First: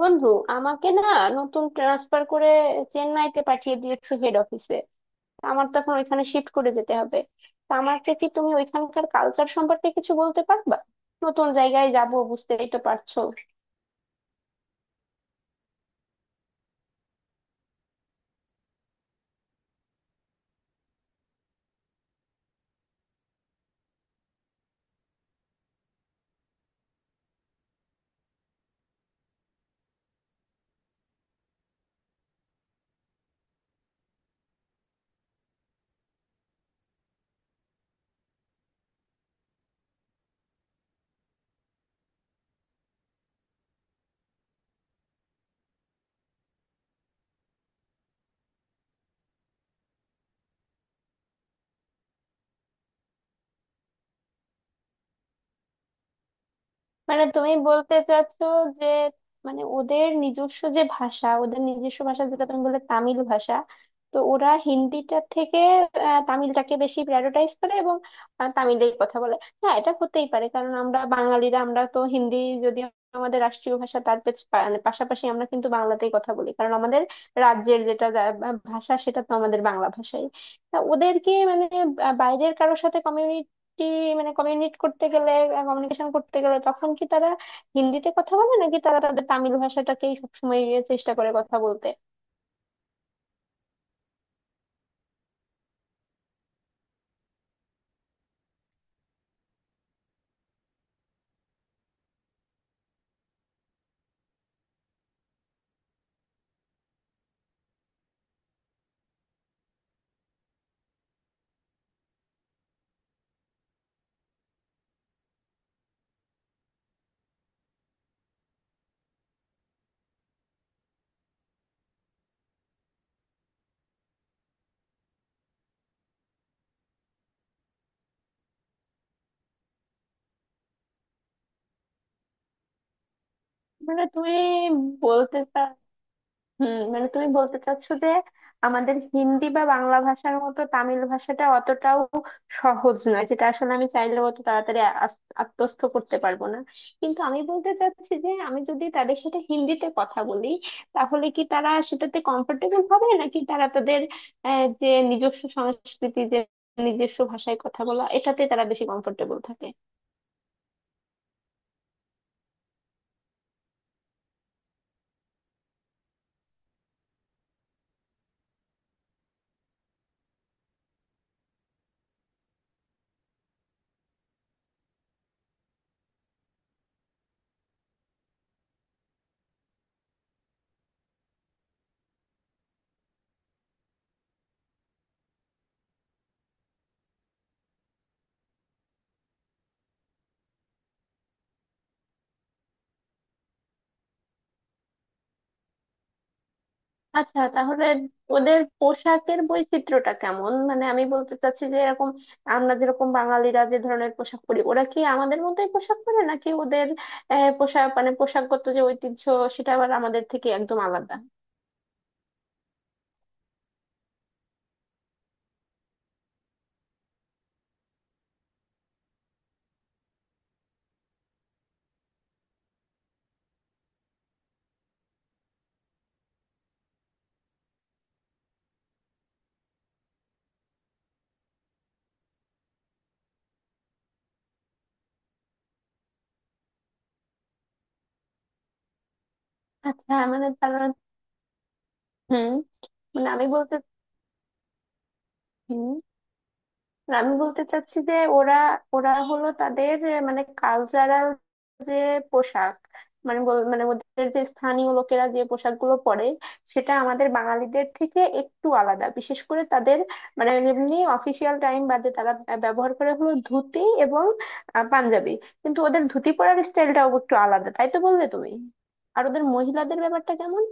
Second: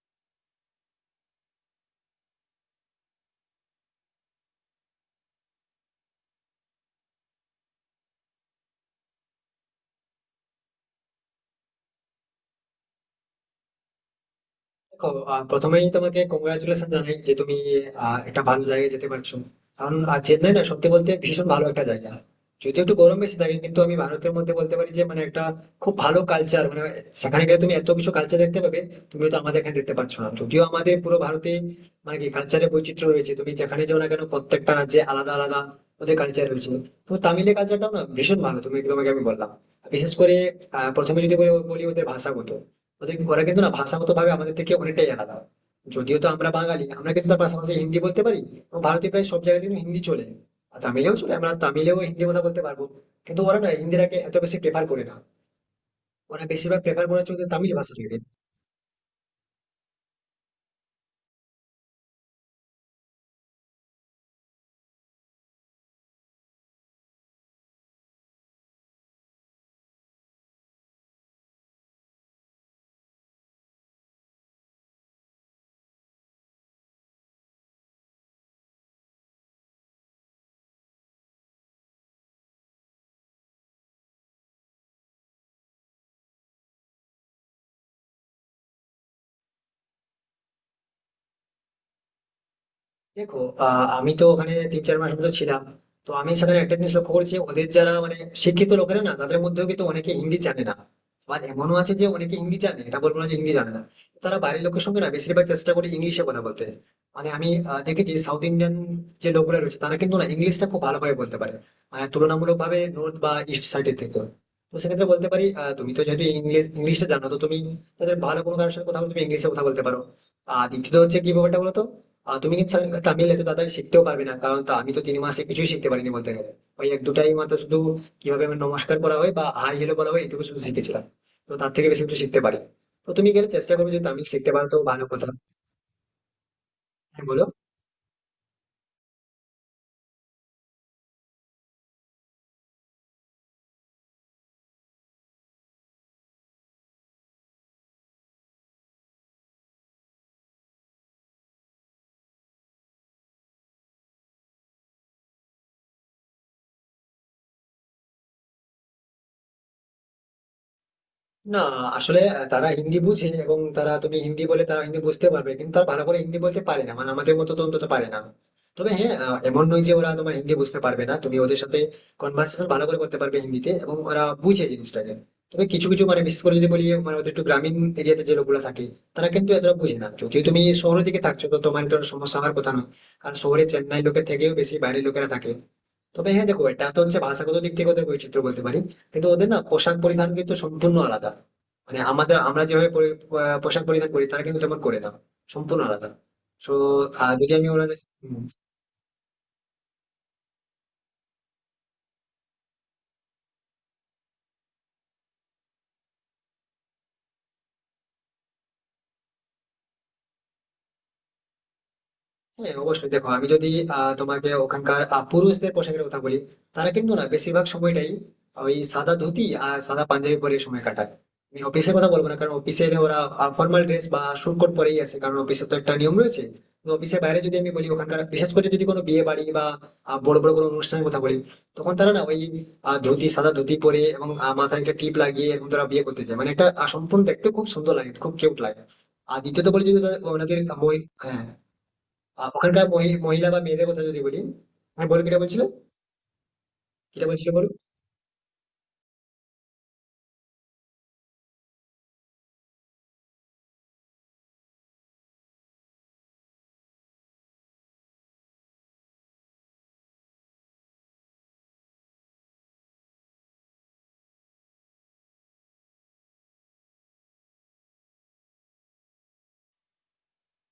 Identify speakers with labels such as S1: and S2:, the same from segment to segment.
S1: বন্ধু আমাকে না নতুন ট্রান্সফার করে চেন্নাইতে পাঠিয়ে দিয়েছো হেড অফিসে। আমার তো এখন ওইখানে শিফট করে যেতে হবে। তা আমাকে কি তুমি ওইখানকার কালচার সম্পর্কে কিছু বলতে পারবা? নতুন জায়গায় যাব বুঝতেই তো পারছো।
S2: দেখো। প্রথমেই তোমাকে কংগ্রাচুলেশন জানাই যে তুমি একটা ভালো জায়গায় যেতে পারছো। কারণ চেন্নাই না, সত্যি বলতে, ভীষণ ভালো একটা জায়গা। যদিও একটু গরম বেশি থাকে, কিন্তু আমি ভারতের মধ্যে বলতে পারি যে মানে একটা খুব ভালো কালচার, মানে সেখানে গেলে তুমি এত কিছু কালচার দেখতে পাবে। তুমি তো আমাদের এখানে দেখতে পাচ্ছ না, যদিও আমাদের পুরো ভারতে মানে কি কালচারের বৈচিত্র্য রয়েছে। তুমি যেখানে যাও না কেন, প্রত্যেকটা রাজ্যে আলাদা আলাদা ওদের কালচার রয়েছে। তো তামিলের কালচারটাও না ভীষণ ভালো। তোমাকে আমি বললাম, বিশেষ করে প্রথমে যদি বলি বলি ওদের ভাষাগত, ওরা কিন্তু না ভাষাগত ভাবে আমাদের থেকে অনেকটাই আলাদা। যদিও তো আমরা বাঙালি, আমরা কিন্তু তার পাশাপাশি হিন্দি বলতে পারি, এবং ভারতে প্রায় সব জায়গায় কিন্তু হিন্দি চলে, আর তামিলেও চলে। আমরা তামিলেও হিন্দি কথা বলতে পারবো, কিন্তু ওরা না হিন্দিটাকে এত বেশি প্রেফার করে না। ওরা বেশিরভাগ প্রেফার
S1: মানে
S2: করে চলছে
S1: তুমি
S2: তামিল ভাষা
S1: বলতে
S2: থেকে।
S1: চাচ্ছো যে মানে ওদের নিজস্ব যে ভাষা ওদের নিজস্ব ভাষা যেটা তুমি বললে তামিল ভাষা। তো ওরা হিন্দিটার থেকে তামিলটাকে বেশি প্রায়োরিটাইজ করে এবং তামিলেই কথা বলে। হ্যাঁ, এটা হতেই পারে কারণ আমরা বাঙালিরা আমরা তো হিন্দি যদি আমাদের রাষ্ট্রীয় ভাষা তার মানে পাশাপাশি আমরা কিন্তু বাংলাতেই কথা বলি কারণ আমাদের রাজ্যের যেটা ভাষা সেটা তো আমাদের বাংলা ভাষাই। তা ওদেরকে মানে বাইরের কারোর সাথে কি মানে কমিউনিট করতে গেলে কমিউনিকেশন করতে গেলে তখন কি তারা হিন্দিতে কথা বলে নাকি তারা তাদের তামিল ভাষাটাকেই সবসময় চেষ্টা করে কথা বলতে?
S2: দেখো, আমি তো ওখানে 3-4 মাস মতো ছিলাম। তো আমি সেখানে একটা জিনিস লক্ষ্য করেছি, ওদের যারা মানে শিক্ষিত লোকেরা না, তাদের মধ্যেও কিন্তু অনেকে হিন্দি জানে না। আবার এমনও আছে যে অনেকে হিন্দি জানে, এটা বলবো না যে হিন্দি জানে না। তারা বাইরের লোকের সঙ্গে না বেশিরভাগ চেষ্টা করে ইংলিশে কথা বলতে। মানে আমি দেখেছি সাউথ ইন্ডিয়ান যে লোকগুলো রয়েছে, তারা কিন্তু না ইংলিশটা খুব ভালোভাবে বলতে পারে, মানে তুলনামূলক ভাবে নর্থ বা ইস্ট সাইডের থেকে। তো সেক্ষেত্রে বলতে পারি, তুমি তো যেহেতু ইংলিশটা জানো, তো তুমি তাদের ভালো কোনো কারোর সাথে কথা বলতে তুমি ইংলিশে কথা বলতে পারো। আর দ্বিতীয়ত হচ্ছে কি ব্যাপারটা বলতো, আর তুমি কিন্তু স্যার তামিল এত তাড়াতাড়ি শিখতেও পারবে না, কারণ আমি তো 3 মাসে কিছুই শিখতে পারিনি বলতে গেলে। ওই এক দুটাই মাত্র শুধু, কিভাবে আমার নমস্কার বলা হয় বা হাই হ্যালো বলা হয়, এটুকু শুধু শিখেছিলাম। তো তার থেকে বেশি কিছু শিখতে পারি। তো তুমি গেলে চেষ্টা করবে, যদি
S1: মানে
S2: তামিল
S1: তুমি
S2: শিখতে পারো তো ভালো কথা।
S1: বলতে মানে
S2: হ্যাঁ,
S1: তুমি
S2: বলো।
S1: বলতে চাচ্ছো যে আমাদের হিন্দি বা বাংলা ভাষার মতো তামিল ভাষাটা অতটাও সহজ নয় যেটা আসলে আমি চাইলেও অত তাড়াতাড়ি আত্মস্থ করতে পারবো না। কিন্তু আমি বলতে চাচ্ছি যে আমি যদি তাদের সাথে হিন্দিতে কথা বলি তাহলে কি তারা সেটাতে কমফোর্টেবল হবে নাকি তারা তাদের যে নিজস্ব সংস্কৃতি যে নিজস্ব ভাষায় কথা বলা এটাতে তারা বেশি কমফোর্টেবল থাকে?
S2: না, আসলে তারা হিন্দি বুঝে, এবং তারা তুমি হিন্দি বলে তারা হিন্দি বুঝতে পারবে, কিন্তু তারা ভালো করে হিন্দি বলতে পারে না, মানে আমাদের মতো তো অন্তত পারে না। তবে হ্যাঁ, এমন নয় যে ওরা তোমার হিন্দি বুঝতে পারবে না। তুমি ওদের সাথে কনভার্সেশন ভালো করে করতে পারবে হিন্দিতে, এবং ওরা বুঝে জিনিসটাকে। তবে কিছু কিছু মানে, বিশেষ করে যদি বলি, মানে ওদের একটু গ্রামীণ এরিয়াতে যে লোকগুলো থাকে, তারা কিন্তু এতটা বুঝে না। যদিও তুমি শহরের দিকে থাকছো, তো তোমার তো সমস্যা হওয়ার কথা নয়, কারণ শহরে চেন্নাই লোকের থেকেও বেশি বাইরের লোকেরা থাকে। তবে হ্যাঁ, দেখো, এটা তো হচ্ছে ভাষাগত দিক থেকে ওদের বৈচিত্র্য বলতে পারি। কিন্তু ওদের না পোশাক পরিধান কিন্তু সম্পূর্ণ আলাদা। মানে আমাদের আমরা যেভাবে পোশাক পরিধান করি, তারা কিন্তু তেমন করে না। সম্পূর্ণ আলাদা। তো
S1: আচ্ছা,
S2: যদি আমি
S1: তাহলে
S2: ওনাদের
S1: ওদের পোশাকের বৈচিত্র্যটা কেমন? মানে আমি বলতে চাচ্ছি যে এরকম আমরা যেরকম বাঙালিরা যে ধরনের পোশাক পরি ওরা কি আমাদের মতোই পোশাক পরে নাকি ওদের পোশাক মানে পোশাকগত যে ঐতিহ্য সেটা আবার আমাদের থেকে একদম আলাদা?
S2: হ্যাঁ অবশ্যই। দেখো, আমি যদি তোমাকে ওখানকার পুরুষদের পোশাকের কথা বলি, তারা কিন্তু না বেশিরভাগ সময়টাই ওই সাদা ধুতি আর সাদা পাঞ্জাবি পরে সময় কাটায়। আমি অফিসের কথা বলবো না, কারণ অফিসে ওরা ফর্মাল ড্রেস বা স্যুট কোট পরেই আসে, কারণ অফিসে তো একটা নিয়ম রয়েছে। তো অফিসের বাইরে যদি আমি বলি ওখানকার, বিশেষ করে যদি কোনো বিয়ে বাড়ি বা বড় বড় কোনো অনুষ্ঠানের কথা বলি, তখন তারা না ওই ধুতি, সাদা ধুতি পরে, এবং মাথায় একটা টিপ লাগিয়ে এরকম তারা বিয়ে করতে চায়, মানে একটা সম্পূর্ণ দেখতে খুব সুন্দর লাগে, খুব কিউট লাগে। আর দ্বিতীয়ত বলি যদি
S1: আচ্ছা, মানে
S2: ওনাদের
S1: তারা
S2: ওই, হ্যাঁ,
S1: হুম
S2: ওখানকার
S1: মানে আমি
S2: মহিলা বা
S1: বলতে
S2: মেয়েদের কথা যদি বলি। হ্যাঁ, বলো, কিটা বলছিলে।
S1: হুম আর
S2: কিটা
S1: আমি
S2: বলছিলে,
S1: বলতে
S2: বলো।
S1: চাচ্ছি যে ওরা ওরা হলো তাদের মানে কালচারাল যে পোশাক মানে ওদের যে স্থানীয় লোকেরা যে পোশাকগুলো পরে সেটা আমাদের বাঙালিদের থেকে একটু আলাদা। বিশেষ করে তাদের মানে এমনি অফিসিয়াল টাইম বাদে তারা ব্যবহার করে হলো ধুতি এবং পাঞ্জাবি। কিন্তু ওদের ধুতি পরার স্টাইলটাও একটু আলাদা তাই তো বললে তুমি। আর ওদের মহিলাদের ব্যাপারটা কেমন?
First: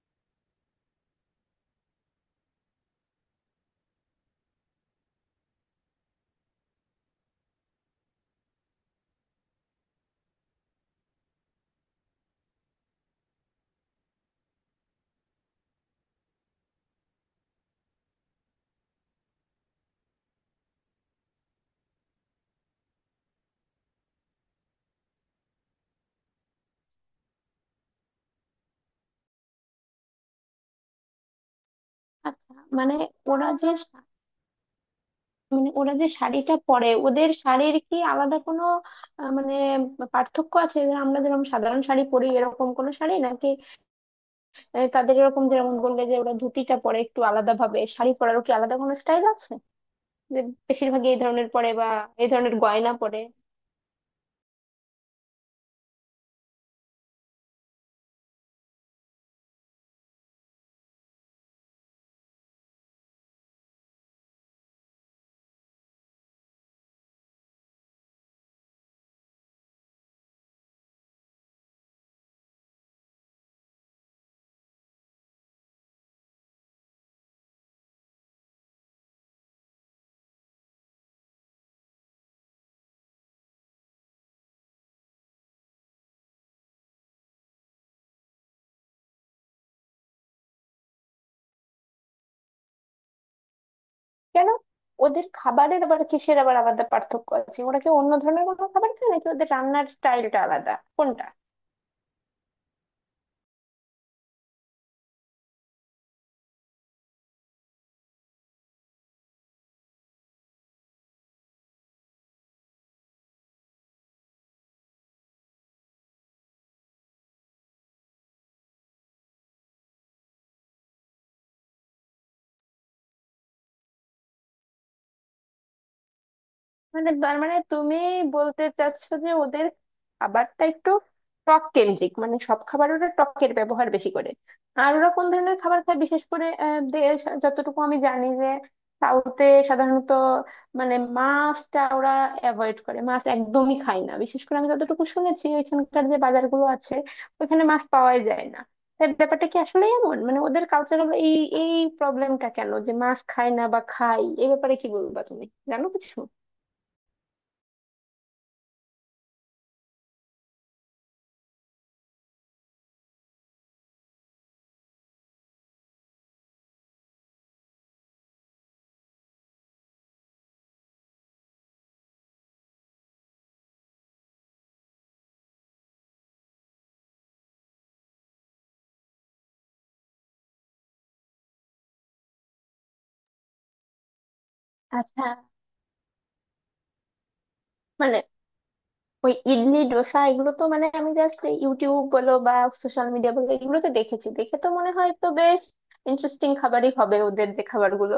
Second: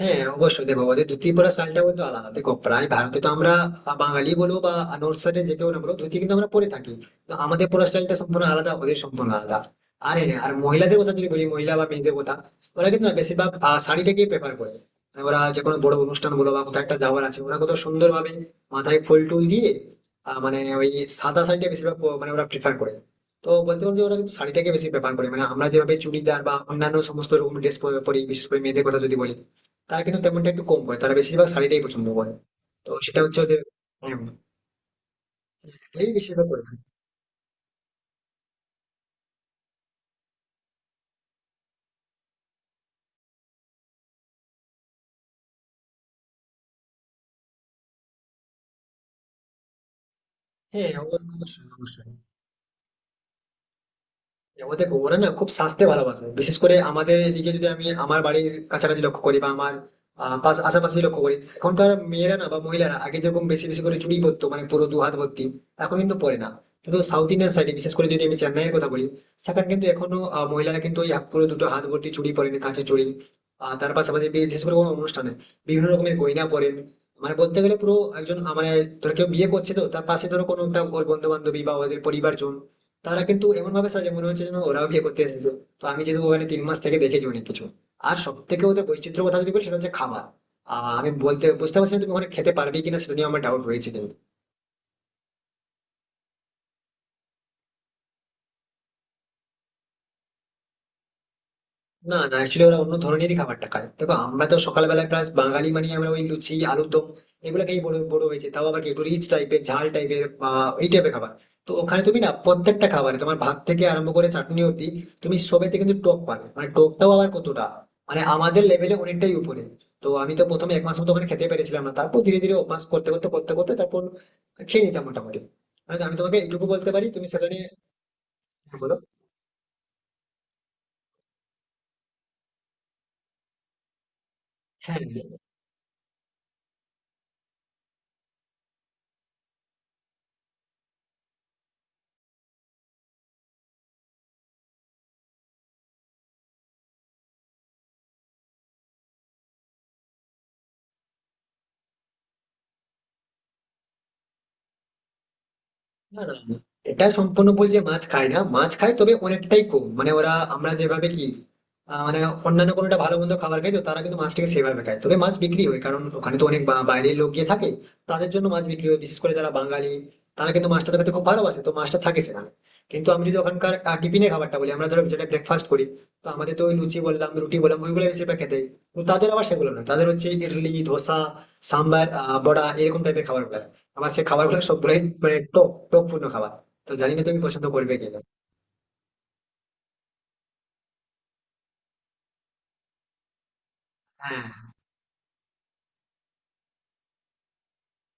S2: হ্যাঁ অবশ্যই, দেখো ওদের ধুতি পরা স্টাইলটা কিন্তু আলাদা। দেখো প্রায় ভারতে তো আমরা বাঙালি বলো বা নর্থ সাইডে যে কেউ, না বলো ধুতি কিন্তু আমরা পরে থাকি। তো আমাদের পরা স্টাইলটা সম্পূর্ণ আলাদা, ওদের সম্পূর্ণ আলাদা। আর হ্যাঁ, আর মহিলাদের কথা যদি বলি, মহিলা বা মেয়েদের কথা, ওরা কিন্তু না বেশিরভাগ শাড়িটাকেই প্রেফার করে। মানে ওরা যে কোনো বড় অনুষ্ঠান বলো বা কোথাও একটা যাওয়ার আছে, ওরা কত সুন্দর ভাবে মাথায় ফুল টুল দিয়ে মানে ওই সাদা শাড়িটা বেশিরভাগ মানে ওরা প্রেফার করে। তো বলতে পারো যে ওরা কিন্তু শাড়িটাকে বেশি প্রেফার করে, মানে আমরা যেভাবে চুড়িদার বা অন্যান্য সমস্ত রকম ড্রেস পরি, বিশেষ করে মেয়েদের কথা যদি বলি, তারা কিন্তু তেমনটা একটু কম করে, তারা বেশিরভাগ শাড়িটাই পছন্দ করে।
S1: আচ্ছা,
S2: তো
S1: মানে
S2: সেটা হচ্ছে
S1: ওরা
S2: ওদের।
S1: যে
S2: হ্যাঁ,
S1: মানে ওরা যে
S2: এই বেশিরভাগ
S1: শাড়িটা
S2: করে থাকে।
S1: পরে ওদের শাড়ির কি আলাদা কোনো মানে পার্থক্য আছে যে আমরা যেরকম সাধারণ শাড়ি পরি এরকম কোনো শাড়ি নাকি তাদের এরকম যেরকম বললে যে ওরা ধুতিটা পরে একটু আলাদা ভাবে শাড়ি পরারও কি আলাদা কোনো স্টাইল আছে যে
S2: হ্যাঁ
S1: বেশিরভাগই এই ধরনের
S2: অবশ্যই,
S1: পরে বা
S2: অবশ্যই।
S1: এই ধরনের গয়না পরে?
S2: ও দেখো, ওরা না খুব স্বাস্থ্যে ভালোবাসে, বিশেষ করে আমাদের এদিকে যদি আমি আমার বাড়ির কাছাকাছি লক্ষ্য করি বা আমার আশেপাশে লক্ষ্য করি, এখনকার মেয়েরা না বা মহিলারা আগে যেরকম বেশি বেশি করে চুড়ি পরতো মানে পুরো দু হাত ভর্তি, এখন কিন্তু পরে না। কিন্তু সাউথ ইন্ডিয়ান সাইডে, বিশেষ করে যদি আমি চেন্নাইয়ের কথা বলি, সেখানে কিন্তু এখনো মহিলারা কিন্তু ওই পুরো দুটো হাত ভর্তি চুড়ি পরেন, কাছে চুড়ি। আর তার পাশাপাশি বিশেষ করে কোনো অনুষ্ঠানে বিভিন্ন রকমের গয়না পরেন। মানে বলতে গেলে পুরো একজন মানে ধরো কেউ বিয়ে করছে, তো তার পাশে ধরো কোনো একটা ওর বন্ধু বান্ধবী বা ওদের পরিবারজন, তারা কিন্তু এমন ভাবে সাজে, মনে হচ্ছে যেন ওরাও বিয়ে করতে এসেছে। তো আমি যেহেতু ওখানে 3 মাস থেকে দেখেছি অনেক কিছু। আর সব থেকে ওদের বৈচিত্র্য কথা যদি বলি, সেটা হচ্ছে খাবার। আমি বুঝতে পারছি না তুমি ওখানে খেতে পারবে কিনা, সেটা নিয়ে আমার ডাউট রয়েছে, কিন্তু
S1: কেন, ওদের খাবারের আবার কিসের আবার আলাদা পার্থক্য আছে? ওরা কি অন্য ধরনের কোনো খাবার খায় নাকি ওদের রান্নার স্টাইলটা আলাদা কোনটা?
S2: না, না, অ্যাকচুয়ালি ওরা অন্য ধরনেরই খাবারটা খায়। দেখো, আমরা তো সকালবেলায় প্রায় বাঙালি মানে আমরা ওই লুচি, আলুর দম, এগুলো খেয়ে বড় বড় হয়েছে, তাও আবার কি একটু রিচ টাইপের, ঝাল টাইপের বা এই টাইপের খাবার। তো ওখানে তুমি না প্রত্যেকটা খাবারে তোমার ভাত থেকে আরম্ভ করে চাটনি অব্দি, তুমি সবেতে কিন্তু টক পাবে, মানে টকটাও আবার কতটা, মানে আমাদের লেভেলে অনেকটাই উপরে। তো আমি তো প্রথমে 1 মাস মতো ওখানে খেতে পেরেছিলাম না, তারপর ধীরে ধীরে অভ্যাস করতে করতে তারপর খেয়ে নিতাম মোটামুটি। মানে আমি তোমাকে এইটুকু বলতে পারি তুমি
S1: তার মানে
S2: সেখানে,
S1: তুমি বলতে
S2: বলো,
S1: চাচ্ছো যে ওদের খাবারটা একটু টক কেন্দ্রিক মানে সব খাবার ওরা টকের ব্যবহার বেশি করে। আর
S2: হ্যাঁ।
S1: ওরা কোন ধরনের খাবার খায় বিশেষ করে আহ, দেশ যতটুকু আমি জানি যে সাউথে সাধারণত মানে মাছটা ওরা অ্যাভয়েড করে মাছ একদমই খায় না বিশেষ করে আমি যতটুকু শুনেছি ওইখানকার যে বাজারগুলো আছে ওইখানে মাছ পাওয়াই যায় না। তাই ব্যাপারটা কি আসলে এমন মানে ওদের কালচারাল এই এই প্রবলেমটা কেন যে মাছ খায় না বা খায় এই ব্যাপারে কি বলবা তুমি, জানো কিছু?
S2: না, না, না, এটা সম্পূর্ণ ভুল যে মাছ খায় না। মাছ খায়, তবে অনেকটাই কম। মানে ওরা, আমরা যেভাবে কি মানে অন্যান্য কোনোটা ভালো মন্দ খাবার খাই, তো তারা কিন্তু মাছটাকে সেভাবে খায়, তবে মাছ বিক্রি হয়, কারণ ওখানে তো অনেক বাইরের লোক গিয়ে থাকে। তাদের জন্য মাছ বিক্রি হয়, বিশেষ করে যারা বাঙালি, তারা কিন্তু মাছটা খেতে খুব ভালোবাসে, তো মাছটা থাকে সেখানে। কিন্তু আমি যদি ওখানকার টিফিনে খাবারটা বলি, আমরা ধরো যেটা ব্রেকফাস্ট করি, তো আমাদের তো ওই লুচি বললাম, রুটি বললাম, ওইগুলো বেশিরভাগ খেতে হয়। তো তাদের আবার সেগুলো না, তাদের হচ্ছে ইডলি, ধোসা, সাম্বার, বড়া, এরকম টাইপের খাবার। আমার সে খাবারগুলো সবগুলোই
S1: আচ্ছা,
S2: মানে টক টক পূর্ণ খাবার। তো জানি না তুমি পছন্দ করবে
S1: মানে
S2: কিনা।
S1: ওই ইডলি ডোসা এগুলো তো মানে আমি জাস্ট ইউটিউব বলো বা সোশ্যাল মিডিয়া বলো এগুলোতে দেখেছি,
S2: হ্যাঁ,
S1: দেখে তো মনে হয় তো বেশ ইন্টারেস্টিং খাবারই হবে ওদের যে খাবারগুলো।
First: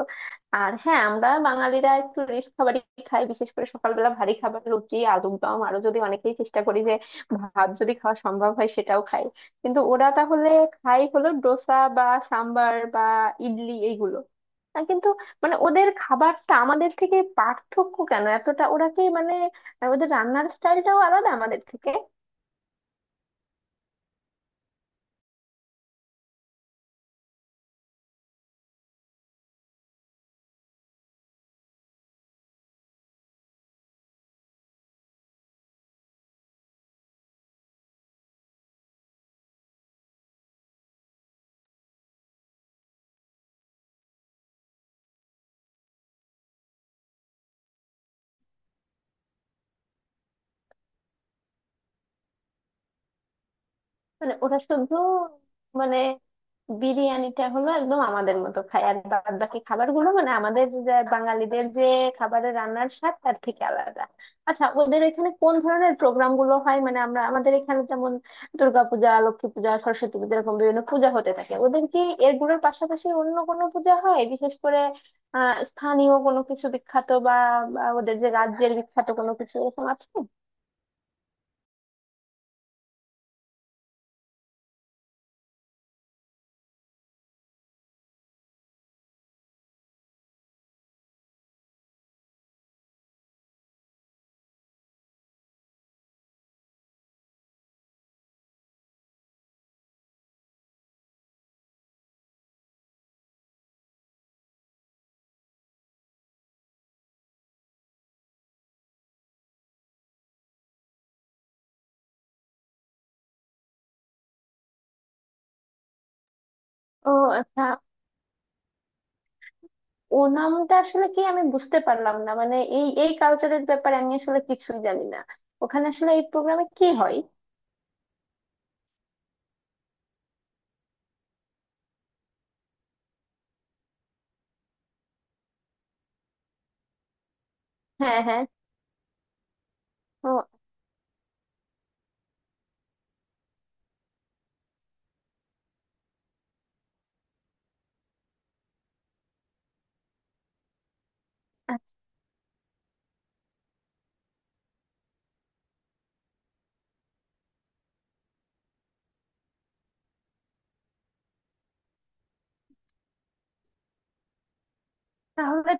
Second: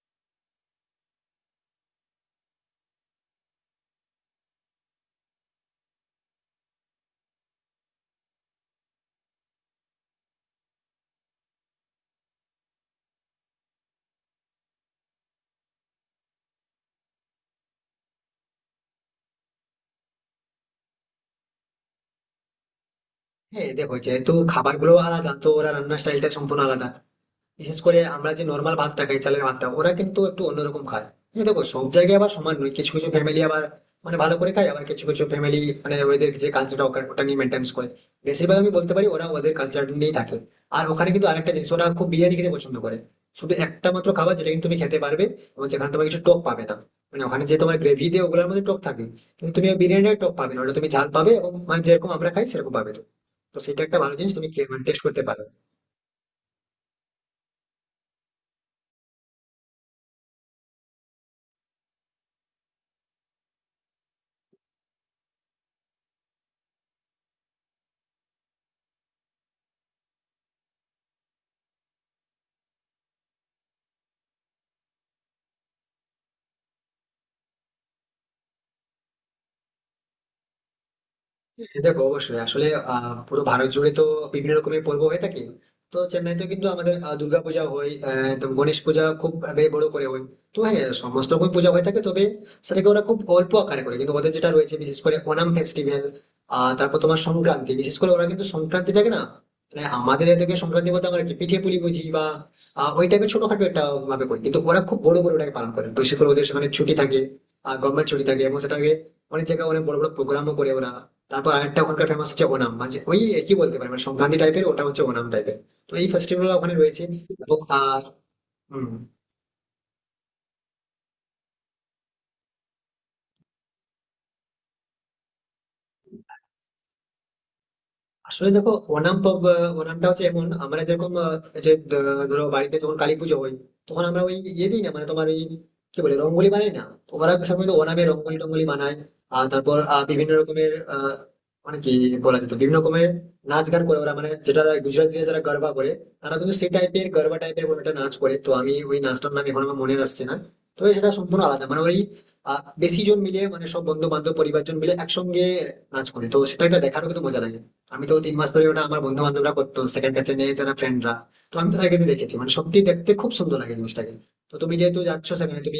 S1: আর হ্যাঁ, আমরা বাঙালিরা একটু রিচ খাবারই খাই বিশেষ করে সকালবেলা ভারী খাবার রুটি আলুর দম, আরো যদি অনেকেই চেষ্টা করি যে ভাত যদি খাওয়া সম্ভব হয় সেটাও খাই। কিন্তু ওরা তাহলে খাই হলো ডোসা বা সাম্বার বা ইডলি এইগুলো। কিন্তু মানে ওদের খাবারটা আমাদের থেকে পার্থক্য কেন এতটা ওরা কি মানে আর ওদের রান্নার স্টাইলটাও আলাদা আমাদের থেকে।
S2: হ্যাঁ, দেখো যেহেতু খাবারগুলো আলাদা, তো ওরা রান্নার স্টাইলটা সম্পূর্ণ আলাদা। বিশেষ করে আমরা যে নর্মাল ভাতটা খাই, চালের ভাতটা ওরা কিন্তু একটু অন্যরকম খায়। এই দেখো, সব জায়গায় আবার সমান নয়, কিছু কিছু ফ্যামিলি আবার মানে ভালো করে খায়, আবার কিছু কিছু ফ্যামিলি মানে ওদের যে কালচারটা, ওটা নিয়ে মেনটেন্স করে। বেশিরভাগ আমি বলতে পারি ওরা ওদের কালচার নিয়েই থাকে। আর ওখানে কিন্তু আরেকটা জিনিস, ওরা খুব বিরিয়ানি খেতে পছন্দ করে। শুধু একটা মাত্র খাবার যেটা কিন্তু তুমি খেতে পারবে, এবং যেখানে তোমার কিছু টক পাবে না। মানে ওখানে যে তোমার গ্রেভি দিয়ে ওগুলোর মধ্যে টক থাকে, কিন্তু তুমি ওই বিরিয়ানির টক পাবে না। ওটা তুমি ঝাল পাবে, এবং মানে যেরকম আমরা খাই সেরকম পাবে। তো তো সেটা একটা ভালো জিনিস,
S1: মানে
S2: তুমি
S1: ওরা শুধু
S2: টেস্ট করতে পারো।
S1: মানে বিরিয়ানিটা হলো একদম আমাদের মতো খায় আর বাদ বাকি খাবার গুলো মানে আমাদের যে বাঙালিদের যে খাবারের রান্নার স্বাদ তার থেকে আলাদা। আচ্ছা, ওদের এখানে কোন ধরনের প্রোগ্রাম গুলো হয়? মানে আমরা আমাদের এখানে যেমন দুর্গাপূজা, লক্ষ্মী পূজা, সরস্বতী পূজা এরকম বিভিন্ন পূজা হতে থাকে। ওদের কি এগুলোর পাশাপাশি অন্য কোনো পূজা হয় বিশেষ করে স্থানীয় কোনো কিছু বিখ্যাত বা বা ওদের যে রাজ্যের বিখ্যাত কোনো কিছু এরকম আছে?
S2: হ্যাঁ, দেখো অবশ্যই, আসলে পুরো ভারত জুড়ে তো বিভিন্ন রকমের পর্ব হয়ে থাকে। তো চেন্নাইতে কিন্তু আমাদের দুর্গাপূজা হয়, তো গণেশ পূজা খুব ভাবে বড় করে হয়। তো হ্যাঁ, সমস্ত রকম পূজা হয়ে থাকে, তবে সেটাকে ওরা খুব অল্প আকারে করে, কিন্তু ওদের যেটা রয়েছে, বিশেষ করে ওনাম ফেস্টিভ্যাল। তারপর তোমার সংক্রান্তি, বিশেষ করে ওরা কিন্তু সংক্রান্তিটাকে না, মানে আমাদের এদিকে সংক্রান্তি বলতে আমরা কি পিঠে পুলি বুঝি বা ওই টাইপের ছোটখাটো একটা ভাবে করি, কিন্তু ওরা খুব বড় বড় ওটাকে পালন করে, বিশেষ করে ওদের সেখানে ছুটি থাকে, গভর্নমেন্ট ছুটি থাকে, এবং সেটাকে অনেক জায়গায় অনেক বড় বড় প্রোগ্রামও করে ওরা। তারপর আরেকটা ওখানকার ফেমাস হচ্ছে ওনাম, মানে ওই কি বলতে পারে, মানে সংক্রান্তি টাইপের, ওটা হচ্ছে ওনাম টাইপের। তো এই ফেস্টিভ্যাল ওখানে রয়েছে
S1: ও
S2: এবং
S1: আচ্ছা।
S2: হম
S1: ওনামটা আসলে কি আমি বুঝতে পারলাম না, মানে এই এই কালচারের ব্যাপারে আমি আসলে কিছুই জানি না, ওখানে আসলে এই প্রোগ্রামে কি হয়?
S2: আসলে দেখো ওনাম পর্ব, ওনামটা হচ্ছে এমন, আমরা যেরকম যে ধরো বাড়িতে যখন কালী পুজো হয়, তখন আমরা ওই ইয়ে দিই না, মানে তোমার ওই কি বলে রঙ্গোলি বানাই না, তো ওরা সাধারণত ওনামে
S1: হ্যাঁ,
S2: রঙ্গোলি
S1: হ্যাঁ।
S2: টঙ্গলি বানায়। আর তারপর বিভিন্ন
S1: ও
S2: রকমের মানে কি বলা যেত, বিভিন্ন রকমের নাচ গান করে ওরা, মানে যেটা গুজরাটিরা যারা গরবা করে, তারা কিন্তু সেই টাইপের গরবা টাইপের কোনো একটা নাচ করে। তো আমি ওই নাচটার নাম এখন আমার মনে আসছে না, তবে সেটা সম্পূর্ণ আলাদা।
S1: আচ্ছা,
S2: মানে ওই বেশি জন মিলে, মানে সব বন্ধু বান্ধব পরিবারজন মিলে একসঙ্গে নাচ করে, তো সেটা একটা দেখারও কিন্তু মজা লাগে। আমি তো তিন মাস ধরে ওটা আমার বন্ধু বান্ধবরা করতো, সেকেন্ড কাছে নিয়ে যারা ফ্রেন্ডরা। তো আমি তো তাদেরকে দেখেছি, মানে সত্যি দেখতে খুব সুন্দর লাগে জিনিসটাকে। তো তুমি যেহেতু যাচ্ছ সেখানে,
S1: তাহলে
S2: তুমি,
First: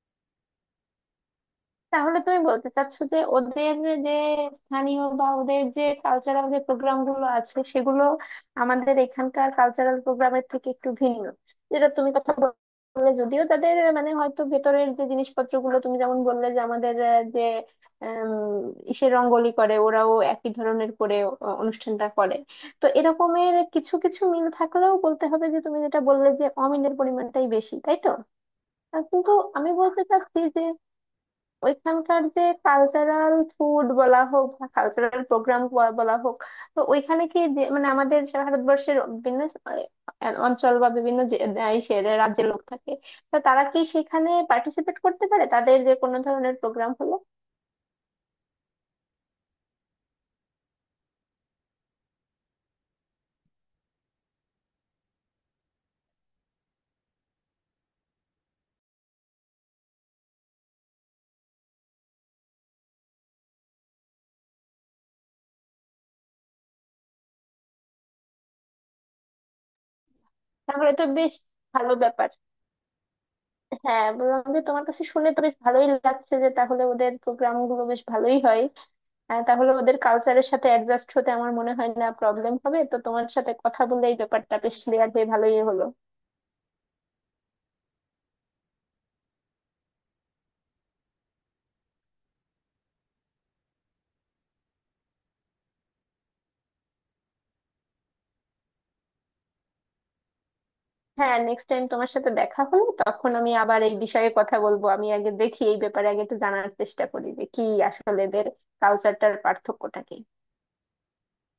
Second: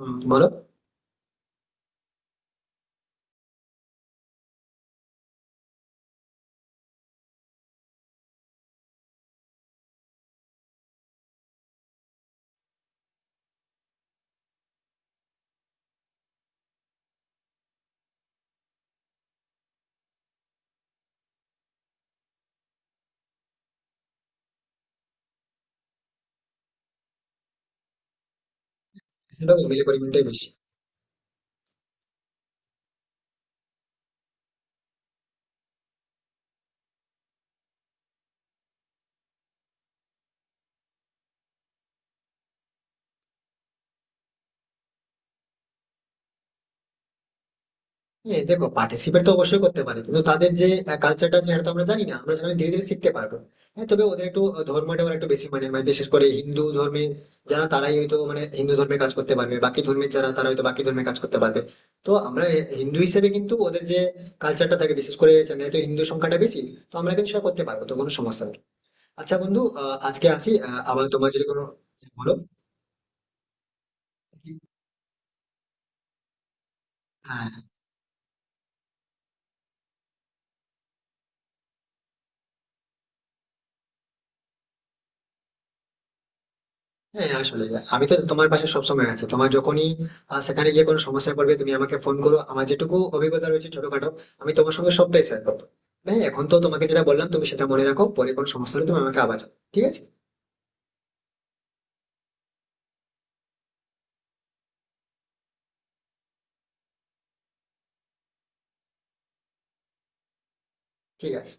S2: বলো।
S1: তাহলে তুমি বলতে চাচ্ছো যে ওদের যে স্থানীয় বা ওদের যে কালচারাল যে প্রোগ্রাম গুলো আছে সেগুলো আমাদের এখানকার কালচারাল প্রোগ্রামের থেকে একটু ভিন্ন যেটা তুমি কথা বললে, যদিও তাদের মানে হয়তো ভেতরের যে জিনিসপত্র গুলো তুমি যেমন বললে যে আমাদের যে আম, ইসে রঙ্গোলি করে ওরাও একই ধরনের করে অনুষ্ঠানটা করে। তো এরকমের কিছু কিছু মিল থাকলেও বলতে হবে যে তুমি যেটা বললে যে অমিলের পরিমাণটাই বেশি তাই তো? কিন্তু
S2: সেটা
S1: আমি
S2: মিলে
S1: বলতে
S2: পরিমাণটাই
S1: চাচ্ছি
S2: বেশি।
S1: যে ওইখানকার যে কালচারাল ফুড বলা হোক বা কালচারাল প্রোগ্রাম বলা হোক তো ওইখানে কি মানে আমাদের সে ভারতবর্ষের বিভিন্ন অঞ্চল বা বিভিন্ন দেশের রাজ্যের লোক থাকে তো তারা কি সেখানে পার্টিসিপেট করতে পারে তাদের যে কোনো ধরনের প্রোগ্রাম হলো?
S2: হ্যাঁ দেখো, পার্টিসিপেট তো অবশ্যই করতে পারে, কিন্তু তাদের যে কালচারটা আছে, সেটা তো আমরা জানি না, আমরা সেখানে ধীরে ধীরে শিখতে পারবো। হ্যাঁ, তবে ওদের একটু ধর্মটা ওরা একটু বেশি মানে, বিশেষ করে হিন্দু ধর্মে যারা, তারাই হয়তো মানে হিন্দু ধর্মে কাজ করতে পারবে, বাকি ধর্মের যারা তারা হয়তো বাকি ধর্মে কাজ করতে পারবে। তো আমরা হিন্দু হিসেবে কিন্তু ওদের যে কালচারটা থাকে, বিশেষ করে চেন্নাই তো হিন্দু সংখ্যাটা বেশি, তো আমরা কিন্তু সেটা করতে পারবো, তো কোনো সমস্যা নেই। আচ্ছা বন্ধু, আজকে আসি,
S1: তাহলে তো
S2: আবার তোমার
S1: বেশ
S2: যদি কোনো,
S1: ভালো ব্যাপার।
S2: বলো।
S1: হ্যাঁ, বললাম যে তোমার কাছে শুনে তো বেশ ভালোই লাগছে যে তাহলে ওদের
S2: হ্যাঁ,
S1: প্রোগ্রাম গুলো বেশ ভালোই হয়। তাহলে ওদের কালচারের সাথে অ্যাডজাস্ট হতে আমার মনে হয় না প্রবলেম হবে, তো তোমার সাথে কথা বলে এই ব্যাপারটা বেশ ক্লিয়ার হয়ে ভালোই হলো।
S2: হ্যাঁ, হ্যাঁ, আসলে আমি তো তোমার পাশে সবসময় আছি। তোমার যখনই সেখানে গিয়ে কোনো সমস্যায় পড়বে, তুমি আমাকে ফোন করো, আমার যেটুকু অভিজ্ঞতা রয়েছে ছোটখাটো, আমি তোমার সঙ্গে সবটাই শেয়ার করবো। হ্যাঁ, এখন তো তোমাকে যেটা বললাম, তুমি সেটা মনে রাখো, পরে কোনো সমস্যা হলে তুমি আমাকে আবার জানাও। ঠিক আছে?
S1: হ্যাঁ, নেক্সট টাইম তোমার সাথে দেখা হলে তখন আমি আবার এই বিষয়ে কথা বলবো, আমি আগে দেখি এই ব্যাপারে আগে একটু জানার চেষ্টা করি যে কি আসলে এদের কালচারটার পার্থক্যটা কি।
S2: ঠিক আছে।